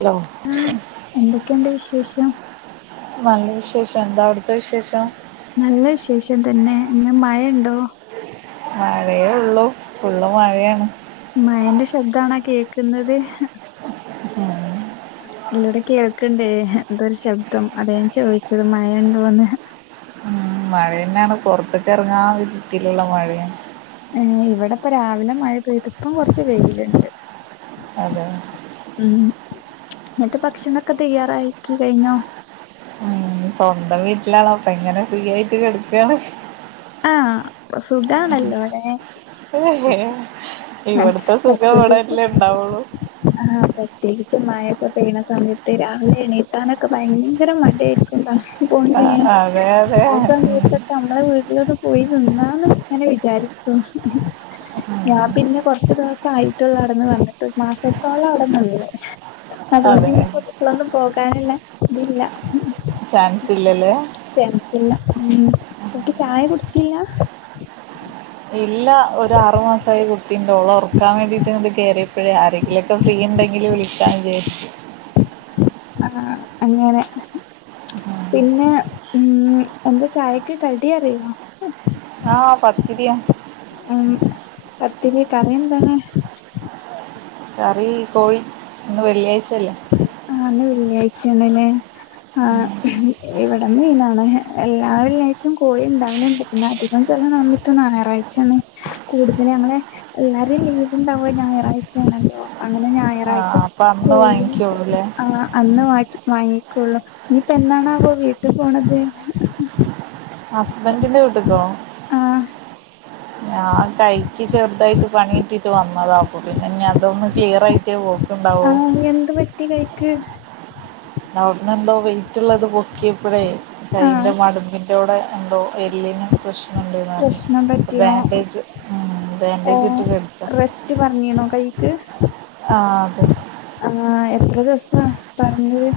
Hello ആ എന്തൊക്കെയുണ്ട് വിശേഷം? നല്ല വിശേഷം എന്താ അവ്ട്ത്തെ വിശേഷം നല്ല വിശേഷം തന്നെ ഇന്ന് മഴ ഇണ്ടോ മഴയേ ഒള്ളൂ ഫുള്ള് മഴയാണ് മഴെന്റെ ശബ്ദാണോ ആ കേക്ക്ന്നത് [unintelligible] ഇല്ലൊടെ കേൾക്ക്ണ്ട് എന്തോരു ശബ്ദം അതാ ഞാൻ ചോയ്ച്ചത് മഴ ഇണ്ടോന്ന് ഉം, മഴ ന്നാൺപൊറത്ത് ക്ക് എറങ്ങാവിധത്തില്ള്ള മഴയാണ് ഏ ഇവടപ്പ രാവില മഴ പെയ്ത് ഇപ്പം കൊറച്ച് വെയ്ൽ ഇണ്ട് അതെ മ് ന്ന്ട്ട് ഭക്ഷണക്കെ തയ്യാറായിക്കി കഴിഞ്ഞോ ഉം, സ്വന്തം വീട്ടിലാണപ്പ ഇങ്ങനെ ഫ്രീ യായി റ്റ് കെട്ക്കാണ് ആഹ് സുഖാണല്ലോലേ ഇ ഹ് ഇവട്ത്ത സുഖം ഇവടല്ലേ ഇണ്ടാവൊള്ളു ആഹ് പ്രത്യേകിച്ച് മയൊക്കെ പെയ്യ്ണ സമയത്ത് രാവിലെ എണീക്കാനൊക്കെ ഭയങ്കര മടിയാരിക്കും ആ, പോണില്ലേ അതെ അതെ ഉം, ആസമയത്ത് നമ്മളെ വീട്ട്ലൊന്ന് പോയി നിന്നാന്ന് ങ്ങനെ വിചാരിക്കും ഉം, ഞാ പിന്നെ കൊറച്ച് ദിവസആയിട്ടൊള്ളു അവടെന്ന് വന്ന്ട്ട് മാസത്തോളം അവടെ നിന്ന് അത്കൊണ്ട് അതെ ഇനിപ്പം ഇപ്ലഒന്നും പോകാന്ള്ള ഇതില്ല ചാൻസില്ലല്ലേ ച്ചാൻസില്ല മ് ന്ന്ട്ട് ചായ കുടിച്ചില്ല ഇല്ല ഒര് ആർമാസായി കുടി ട്ടിണ്ട് ഓളെ ഒറക്കാ വേണ്ടിട്ട് ഇണ്ട് കേറിയപ്പഴേ ആരെങ്കിലൊക്കെ ഫ്രീ ഇണ്ടെങ്കിൽ വിളിക്കാന്ന് വിചാരിച്ച് ആഹ് അങ്ങനെ പിന്നെ മ് എന്താ ചായക്ക് കടിഅറിയോ ആഹ് പത്തിരിയ ഉം പത്തിരി കറി എന്താണ് കറി കോഴി ഇന്ന് വെള്ളിയാഴ്ച്ചല്ലേ ആഹ് ഇന്ന് വെള്ളിയാഴ്ച്ചേണ് ലേ ആഹ് ഇവടെ മീനാണ് എല്ലാ വെള്ളിയാഴ്ച്ചിം കോഴി ഇണ്ടാവല്ണ്ട് പിന്നെ അധികം ചല സമിത്ത് ഞാറായ്ച്ചേണ് കൂടുതൽ ഞങ്ങളെ എല്ലാരും ലീവ് ഇണ്ടാവ ഞാറാഴ്ച്ചേ ണല്ലോ അങ്ങനെ ഞായറാ ആഹ് അപ്പഅന്ന് വാങ്ങിക്കൊള്ളുലേ ആഹ് അന്ന് വാകി വാങ്ങി കൊള്ളൂ ഇനിപ്പ എന്നാണാവോ വീട്ട് പോണത് ഹസ്ബന്റിന്റെ വീട്ട്ക്കൊ ആഹ് ഞാൻ കൈക്ക് ചെർതായിട്ട് പണി കിട്ടിട്ട് വന്നതാ അപ്പൊ പിന്നെ ഇഞ് അതൊന്ന് ക്ലിയറായിറ്റേ പോ ആഹ് എന്ത് പറ്റി കൈക്ക് അവ്ട്ന്ന് എന്തോ വെയ്റ്റ്ള്ളത് പൊക്കിപ്പഴേ കയ്യിന്റെ ആഹ് മടബ്ന്റെ അവടെ എന്തോ എല്ലിന് പ്രശ്നണ്ട് ന്ന് പറഞ്ഞു പ്രശ്നം പറ്റിയോ ബാൻഡേജ് ഉം ബാൻഡേജ് ഇട്ട് കട്ക്ക റ്റ് പറഞ്ഞീന്നോ കൈക്ക് ആഹ് അതെ ആഹ് എത്ര ദിവസ്സാ പറഞ്ഞത്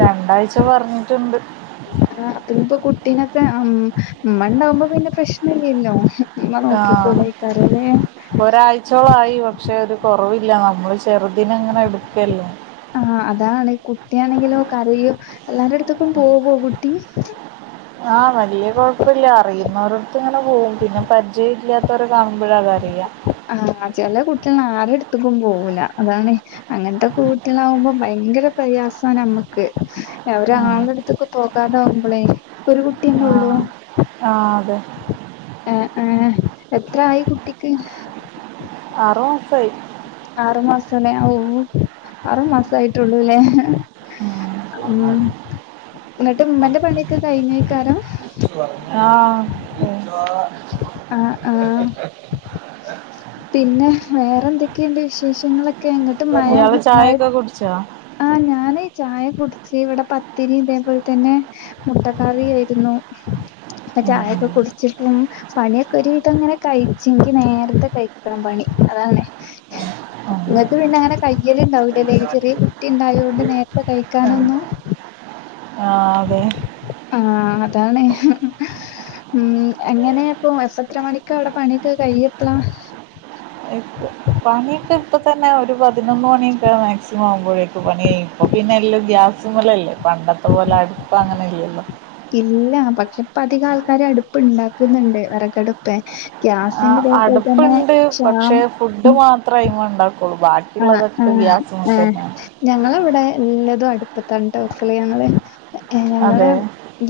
രണ്ടാഴ്ച്ച പറഞ്ട്ട്ണ്ട് ആഹ് അപ്പ ഇഞ്പ്പൊ കുട്ടീ നൊക്കേ അമ് ഇമ്മണ്ടാവുമ്പോ പിന്നെ പ്രശ്നല്ലല്ലോ ഇമ്മ നോക്കികോളയ്ക്കാര ലേ ച്ചോളായി പക്ഷെ ഒരു കൊറവില്ല നമ്മൾ ചെറുതിനെ ഇങ്ങനെ എടുക്കല്ലേ ആഹ് അതാണ് കുട്ടിയാണെങ്കിലോ കരയോ എല്ലാര അടുത്തുക്കും പോവോ കുട്ടി ആഹ്‌ വല്ല്യ കൊഴപ്പല്ല്യ അറിയുന്നവരട്ത്ത് ഇങ്ങനെ പോവും പിന്നെ പരിചയം ഇല്ലാത്തോരേ കാണുബാഴാ കരയാ ആഹ് ചെില കുട്ടികൾ ആരും എടുത്തക്ക പോകൂല അതാണ് അങ്ങനത്തെ കുൂട്ടികളാാവുമ്പോ ഭയങ്കര പ്രയാസമാണ് നമ്മുക്ക് ഉം ഒരാളടു ഇതൊക്കെ പോകാതാവുമ്പോളേ ഇ ഒരു കുട്ടിയന്നെ ഉള്ളൂ ആഹ് ആഹ് അതെ ആഹ് ആഹ് എത്ര ആയി കുട്ടിക്ക് ആറോ മാസായ് ആറുമാസല്ലേ ഓ ആറുമാസയിട്ടുള്ളൂല്ലേ ഉം ഉം എന്നിട്ട് ഉമ്മാന്റെ പണിയൊക്കെ കഴിഞ്ഞേക്കാരം ആഹ് ആഹ് ആഹ് [unintelligible] പിന്നെ വേറെ എന്തൊക്കെയുണ്ട് വിശേഷങ്ങളൊക്കെ അങ്ങോട്ട് മഴ മഴ അച്ച ആഹ് ഞാന് ഈ ചായ കുടിച്ച് ഇവിടെ പത്തിരി ഇതേപോലെ തന്നെ മുട്ടക്കറി ആയിരുന്നു അപ്പൊ ഉം ഉം ചായൊക്കെ കുടിച്ചിട്ടും പണിയൊക്കെ ഒരു വിധം അങ്ങനെ കഴിച്ചെങ്കി നേരത്തെ കഴിക്കണം പണി അതങ്ങനെ ഉം ഇങ്ങട്ട് പിന്നെ അങ്ങനെ കയ്ക്കൽ ഉണ്ടാവില്ലല്ലേ ചെറിയ കുട്ടി ഉണ്ടായത്ണ്ട് നേരത്തെ കഴിക്കാനൊന്നും ആഹ് അതെ ആഹ് അതാണ് ഉം എങ്ങനെയപ്പൊ എപ്പ എത്ര മണിക്ക അവിടെ പണിയക്കെ കഴിയപ്പള എപ്പ പണിയൊക്കെ ഇപ്പൾ തന്നെ ഒരു പതിനൊന്ന് മണിയൊക്കെ മാക്സിമം ആവുമ്പോഴേക്കെ പണിയ ചെയ്യും ഇപ്പൊ പിന്നെ എല്ല ഗ്യാസ് മുലല്ലേ പണ്ടത്തെ പോലെ അടുപ്പം അങ്ങനെ ഇല്ലല്ലോ ഇല്ല പക്ഷെപ്പ അതികം ആൾക്കാര് അടുപ്പ്ണ്ടാക്കുന്നുണ്ട് വിറകടുപ്പ ആഹ് അടുപ്പുണ്ട് പക്ഷേ ഫുഡ് മാത്രമായി്മ ഉണ്ടാക്കുള്ളൂ ബാക്കി ആഹ് ആഹ് ആഹ് ഞങ്ങള ഇവിടെ എല്ലതും അടുപ്പത്ത തട്ട് വെക്കള് ഞങ്ങള് ഞങ്ങള് അതെ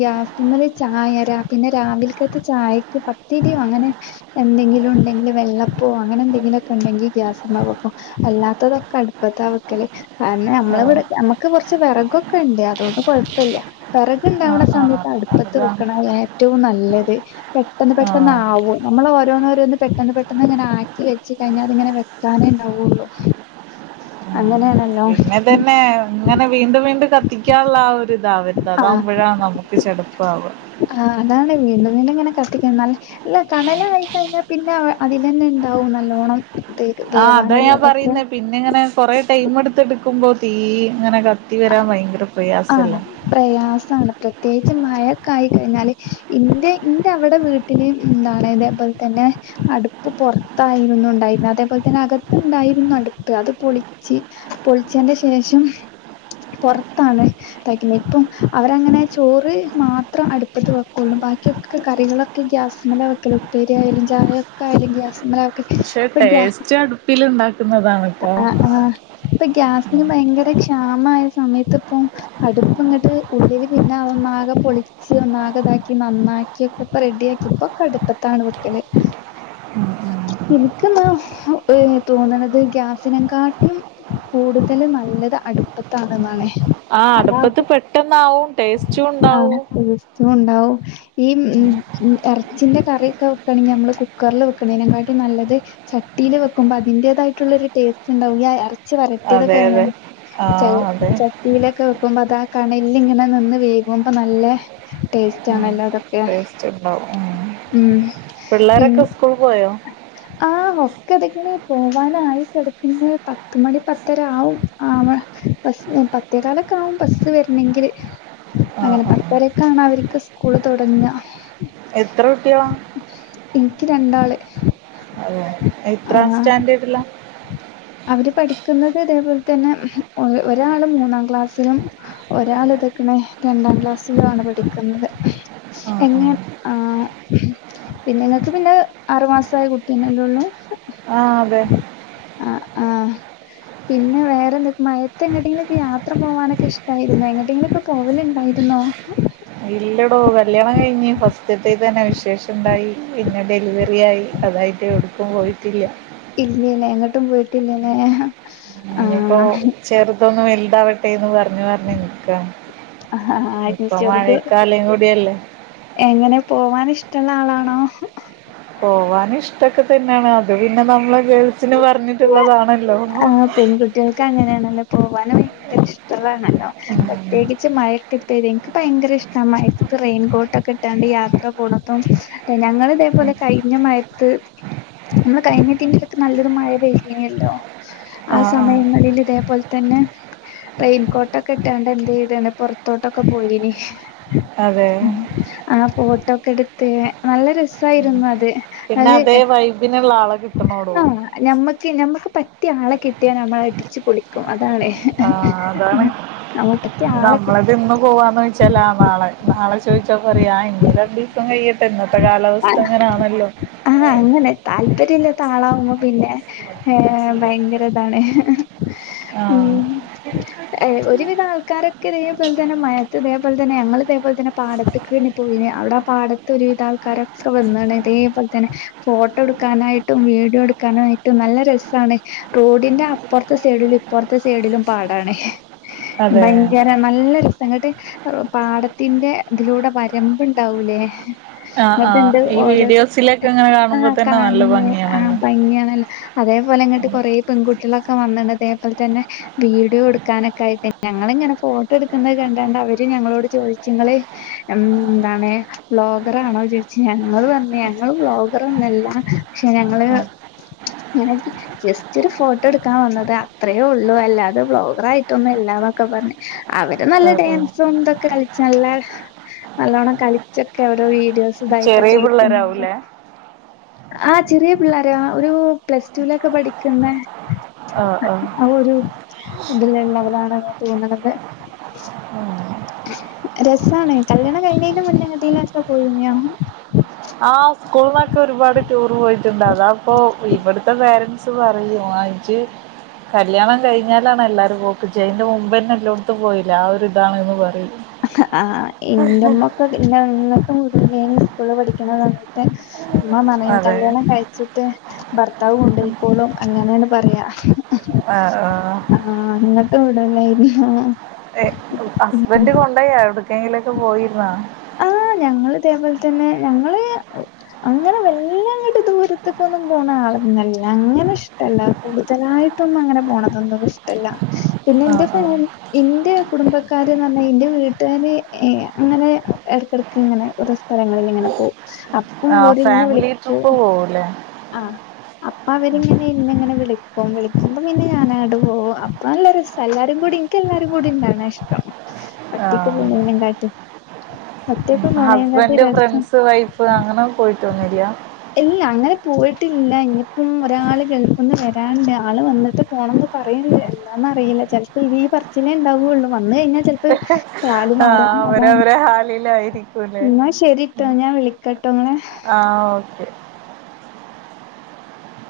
ഗ്യാസ്റൂമില് ചായ അരാ പിന്നെ രാവിലക്കത്ത ചായക്ക് പത്തിരിയും അങ്ങനെ എന്തെങ്കിലും ഉണ്ടെങ്കിൽ വെള്ളപ്പമോ അങ്ങനെ എന്തെങ്കിലുമൊക്കെ ഉണ്ടെങ്കിൽ ഗ്യാസ ഉമാകപ്പോോ അല്ലാത്തതൊക്കെ അടുപ്പത്തെ വയ്ക്കല്ലേ കാരണം നമ്മള ആഹ് ഇവിടെ നമ്മുക്ക് കുറച്ച് വിറകൊക്കെ ഉണ്ട് അതുകൊണ്ട് കൊഴപ്പില്ല വെറകുണ്ടാവുന്ന ആഹ് സമയത്ത് ആഹ് അടുപ്പത്ത് അതാണ് വെക്കണത് ഏറ്റവും നല്ലത് പെട്ടെന്ന് പെട്ടെന്ന് ആഹ് ആകോ നമ്മള ഓരോന്നോഓരോന്ന് പെട്ടെന്ന് പെട്ടെന്ന് ഇങ്ങനെ ആക്കി വെച്ച് കഴിഞ്ഞാ അത് ഇങ്ങനെ വെക്കാന [unintelligible] അങ്ങനെയണല്ല പിന്നെ തന്നെ ഇങ്ങനെ വീണ്ടും വീണ്ടും കത്തിക്കാനുള്ള ആഹ് ഒരു ഇതാവരുത് അതാവുമ്പോഴാണ് നമുക്ക് [unintelligible] ചെടപ്പാവ ആഹ് അതാണ് വീണ്ടും വീണ്ടും ഇങ്ങനെ കത്തിക്ക ന്നാല് ഇല്ല കണലായി കഴിഞ്ഞാ പിന്നെ അതിലന്നെണ്ടാവും നല്ലോണ്ണം തെ തെ ആഹ് അതാ ഞാൻ പറയുന്ന പിന്നെ ഇങ്ങനെ കൊറെ ടൈം എടുത്ത് എടുക്കുമ്പോ തീ ഇങ്ങനെ ക കത്തി ആ വരാൻ ഭയങ്കര ആ, പ്രയാസല്ലെ പ്രയാസാണ് പ്രത്യേകിച്ച് മഴക്കായി കഴിഞ്ഞാല് ഇന്റെ ഇന്റെ അവടെ വീട്ട പിന്നീം എന്താണ് ഇതേപോലെ തന്നെ അടുപ്പ് പൊറത്തായിരുന്നു ഉണ്ടായിരുന്ന അതേപോലെ തന്നെ അകത്തുണ്ടായിരുന്നു അടുപ്പ് അത് പൊളിച്ച് ആഹ് പൊൾച്ചേന്റെ ശേഷം പൊർത്താണ് തയ്ക്കിണിപ്പും അവരങ്ങനെ ചോറ് മാത്രം അടുപ്പത്ത് വെക്കൊള്ളു ബാക്കിയൊക്കെ കറികള ക്കെ ഗ്യാസ്മല വെക്കല് ഉപ്പേരി ആയാലും ചായയൊക്കായാലും ഗ്യാസ്മ്മലാ വെ പക്ഷെ ടേസ്റ്റ് അടുപ്പില്ണ്ടാക്കുന്നതാണ് ആഹ് ആഹ് ഇപ്പൊ ഗ്യാസിന് ഭയങ്കര ക്ഷാമായ സമയത്ത് ഇപ്പം അടുപ്പ് ഇങ്ങട്ട് ഉള്ളില് പിന്നെ അത് ഒന്നാകെ പൊളി ഷ് ഒന്നാഗതാക്കി നന്നാക്കി ഒക്കെപ്പൊ റെഡിയാക്കിത് ഇപ്പോക്കെ അടുപ്പത്താണ് വെക്കല് [inaudible] ഇന്ക്ക്ന്നാ ഏ തോന്നണത് ഗ്യാസിനം കാട്ടിലും കൂടുതല് നല്ലത് അടുപ്പത്താണെന്നാണെ ആ അടുപ്പത്ത് പെട്ടന്നാവും ടേസ്റ്റും ണ്ടാവും ഓ ഉണ്ടാവും ഈ ഉം ഉം എറച്ചിന്റെ കറിക്കെ വെക്കാണെങ്കിൽ നമ്മള് കുക്കർല് വെക്ക്ണിനെക്കാട്ടിലും നല്ലത് ചട്ടീല് വെക്കുമ്പോ അതിന്റേതായിട്ടുള്ളൊരു ടേസ്റ്റ് ഉണ്ടാവും യ എർ ച്ചി അതെ അതെ വരട്ടിയതൊക്കാവാം ച ആഹ് അതെ ച തീയിലൊക്കെ വെക്കുമ്പോ അതാ കണലിലിങ്ങനെ നിന്ന് വേകുമ്പൊ നല്ല ടേസ്റ്റ് ഉം ആണല്ലോ അതൊ യ ടേസ്റ്റ് ഉണ്ടാവും ഉം ഉം പിന്ന പിള്ളേരൊക്കെ സ്കൂൾ പോയോ ആഹ് ഒക്കതക്ക്ണ് പോവാനായി കെടക്കുമ്പോയ് പത്ത് മണി പത്തര ആവും ആവാ പക്ഷേ പത്തേകാലൊ ക്കാവും ബസ് വര്ണെങ്കില് ആഹ് അങ്ങനെ ആഹ് പത്തരെക്കാണ് അവർക്ക് സ്കൂള് തൊടങ്ങ എത്ര കുട്ട്യാളാ ഇൻക്ക് രണ്ടാള് അതെയൊ എത്രാം ആഹ് സ്റ്റാൻഡേഡിലാ അവര് പഠിക്കുന്നത് ഇതേപോലതന്നെ ഒരാള് മൂന്നാം ക്ലാസ്സിലും ഒരാള് തക്ക്ണ് രണ്ടാം ക്ലാസ്സിലു ആണ് പഠിക്കുന്നത് ആഹ് എങ്ങെ ആഹ് ആ പിന്നെ ഇങ്ങക്ക് പിന്നെ ആറുമാസായ കുട്ടീനല്ലേള്ളൂ ആ അതെ അ ആ പിന്നെ വേറെ എന്തൊക്കെ മയത്തെങ്ങട്ടെങ്കിലുക്കെ യാത്ര പോവാനൊക്കെ ഇഷ്ടായിരുന്നോ എങ്ങട്ടെങ്കിലുക്കെ പോവലുണ്ടായിരുന്നോ ഇല്ലടോ കല്യാണം കഴിഞ്ഞ് ഫസ്റ്റ്ത്തീ തന്നെ വിശേഷംണ്ടായി പിന്നെ ഡെലിവറി വറിയായി അതായിട്ട് എടുക്കും പോയിട്ടില്ല ഇല്ലലെ എങ്ങട്ടും പോയിട്ടില്ലലെ ഇഞ്ഞിപ്പോ ചെറുതൊന്ന് വലുതാവട്ടെന്ന് പറഞ്ഞ് പറഞ്ഞ് നിക്കാ ആഹ് ഇപ്പൊ ചെറുത് മഴക്കാലം കൂടിയല്ലേ എങ്ങനെ പോവാൻ ഇഷ്ടള്ള ആളാണോ പോവാന് ഇഷ്ടക്കെ തന്നെണ് അത് പിന്നെ നമ്മളെ ഗേൾസിന് പറഞ്ഞിട്ടുള്ളതാണല്ലോ ഉം. ആഹ് പെൺകു കുട്ടികൾക്ക് അങ്ങനെണല്ലോ പോവാനും ഭയങ്കര ഇഷ്ടുള്ളാണല്ലോ പ്രത്യേകിച്ച് മയത്ത് ര് നിക്ക് ഭയങ്കര ഇഷ്ട മയത്ത് റെയിൻകോട്ടൊക്കെ ഇട്ടാണ്ട് യാത്ര പോണതും ഞങ്ങളിതേപോലെ കഴിഞ്ഞ മയത്ത് നമ്മള് കഴിഞ്ഞ [unintelligible] നല്ലൊരു മഴ പെയ്തീനിയല്ലോ ആ സമയങ്ങളിൽ ഇതേപോലെ തന്നെ റെയിൻകോട്ടൊക്കെ ഇട്ടാണ്ട് എന്തെയ്ത്ണ് പുറത്തോട്ടൊക്കെ പോയിന് അതെ ആ ഫോട്ടോക്കെ എടുത്ത് നല്ല രസായിരുന്നു അത് പിന്നെ അത് അതേ വൈബിനുള്ള ആളെ കിട്ടണോടോ നമ്മക്ക് നമ്മക്ക് പറ്റിയ ആളെ കിട്ടിയാ നമ്മളടിച്ച് പൊളിക്കും അതാണ് ആ അതാണ് ഉം നമുക്കത്തെ ആളെ കി നമ്മളത് ഇന്ന് പോവാന്ന് ചോദിച്ചാ ആ നാളെ നാളെ ചോദിച്ചാ പറിയും ഇഞ്ഞീ രണ്ടി സം കഴിയട്ടെ ഇന്നത്തെ കാലാവസ്ഥ അങ്ങനെയാണല്ലോ ആ അങ്ങനെ താല്പ ല്ലതാളാവുമ്പോ പിന്നെ ഏ ഭയങ്കര ഇതാണ് ആഹ് ഉം ഏ ഒരുവിധ ആൾക്കാരക്കെ തേപോൽതന്നെ മയത്ത് തേപോൽതന്നെ ഞങ്ങള് തേപലെതന്നെ പാടത്തക്ക് പോയി അവിടെ ആ പാടത്ത് ഒരുവിധ ആൾക്കാരൊക്കെ വന്ന്ണ് ഇതേപോലെ തന്നെ ഫോട്ടോ എടുക്കാനായിട്ട് ട്ടും വീഡീയോടുക്കാനായിട്ടും നല്ല രസാണ് റോഡിന്റെ അപ്പുറത്തെ സൈഡിലും ഇപൊറത്തെ സൈഡിലും പാടാണ് അതെ ഭയങ്കര നല്ല രസങ്ങട്ട് പാടത്തിന്റെ ഇതിലൂടെ വരമ്പുണ്ടാവൂലേ ആ ആ എന്നിട്ടുണ്ട് ഈ ഓരോ വീഡിയോസിലൊക്കെങ്ങനെ കാണുമ്പോതന്നെ നല്ല ഭംഗിയണല്ലോ ണല്ലോ അതേപോലെങ്ങട്ട് കൊറേ പെൺകുട്ട്യാളൊക്കെ വന്ന്ണ് തേപോലെതന്നെ വീഡിയോട്ക്കാനൊക്കെ ഞങ്ങള്ങ്ങനെ ഫോട്ടോടുക്കുന്നത് കണ്ടാണ്ട് അവര് ഞങ്ങളോട് ചോദിച്ചു നിങ്ങള് ഉം എന്താണ് വ്ലോഗറാണോ ചോദിച്ചു ഞങ്ങള് പർഞ് ഞങ്ങള് വ്ലോഗർ ഒന്നല്ല പക്ഷേ ഞങ്ങള് ആഹ് അന ജസ്റ്റ് ഒരു ഫോട്ടോടുക്കാൻ വന്നത അത്രെഉള്ളൂ അല്ലാതെ വ്ലോഗറായിട്ടൊന്നും എല്ലാന്നൊക്കെ പറഞ് അവര് നല്ല ആഹ് ആഹ് ഡാൻസും തൊക്കെ കളിച്ച് നല്ല നല്ലോണം കളിച്ചൊക്കെ അവര് വീഡിയോസ് സുഖായിട്ടൊക്കെ ചെറിയ എടുക്കുംന്ന പിള്ളേരാവൂലേ ആ ചെറിയ പിള്ളോര ഒരു പ്ലസ് ടുലൊക്കെ പഠിക്കുന്ന ആഹ് ആഹ് ആ ഒരു ഇതിലള്ളവലാണെന്ന തോന്നണത് ഉം രസണ് കല്യാണം കഴിഞ്ഞന്റെ മുന്നട്ടേയിലൊക്കെ പോയിനിയോ ആ സ്കൂൾന്നൊക്കെ ഒരുപാട് ടൂർ പോയിട്ടുണ്ട് അതാപ്പോ ഇവിടുത്തെ പേരൻറ്സ് പറയും ആ ഇജ് കല്യാണം കഴിഞ്ഞാലാണ് എല്ലാരും പോക്ക് ഇജയ്ന്റെ മുമ്പന്നെ എല്ലോടത്തും പോയിലെ ആ ഒരു ഇതാന്ന് പറയും ആ ഇന്റെമ്മക്കെ ഇന്നെങ്ങട്ടും വിടൂലെനി സ്കൂള പഠിക്കണ കാലത്ത് മ്മ പറിം അതെ കല്യാണം കഴിച്ചിട്ട് ഭർത്താവും കൊണ്ടയിക്കോളും അങ്ങനെണ് പറയാ ആ ങ്ങട്ടും വിടൂലാര്ന്നു ഹസ്ബൻഡ് കൊണ്ടയി എവിടക്കെങ്കിലൊക്കെ പോയിനോ ആ ഞങ്ങൾതേപോലെ തന്നെ ഞങ്ങള് അങ്ങനെ വല്ലാംങ്ങട്ട് ദൂരത്തേക്കൊന്നും പോണ ആളല്ല അങ്ങനെ ഇഷ്ടല്ല കൂടുതലായിട്ടൊന്നും അങ്ങനെ പോണതന്നും ഇഷ്ല്ല പിന്നെ ആ ന്റെ ആ ഫമി ന്റെ കുടുംബക്കാര്ന്ന് പറഞ്ഞ ന്റെ വീട്ട് - ട്ടാര് അങ്ങനെ ഇടക്കിടക്ക്ങ്ങനെ ഓരോ സ്ഥലങ്ങളില് ങ്ങനെപോവും അപ്പം ഓര് ന്നേ വിളിക്കും പോവൂലെ ആഹ് അപ്പൊ അവരിങ്ങനെ ന്നെങ്ങനെ വിളിക്കും വിളിക്കുമ്പ പിന്നെ ഞാനാങ്ങട്ട് പോവും അപ്പ നല്ല രസ എല്ലാരും കൂടി ന്ക്ക് എല്ലാരും കൂടി ഇണ്ടാണ ഇഷ്ടം ആ ഒറ്റക്ക് പോവുണേകാട്ടീലും ഹസ്ബന്ഡ് ഫ്രണ്ട്സ് വൈഫ് അങ്ങനെ പോയിട്ടോന്നൂല്യ ഇല്ല അങ്ങനെ പോയിട്ടില്ല ഇഞ്പ്പം ഒരാള് ഗൾഫ്ന്ന് വരാണ്ട് ആള് വന്നിട്ട് പോണം ന്ന് പറയണ്ട് എന്താന്നറിയില്ല ചെലപ്പനി ഈ പറച്ചിലേ ണ്ടാവുള്ളൂ വന്ന് കഴിഞ്ഞാൽ ചെൽപ്പോ ത് കാല് ആ മാറും അതാണ് അവരവരെ ഹാലിലായിരിക്കൂലേ ന്നാ ശരി ട്ടോ ഞാൻ വിളിക്കട്ടോ ങ്ങളെ ആ ഓക്കെ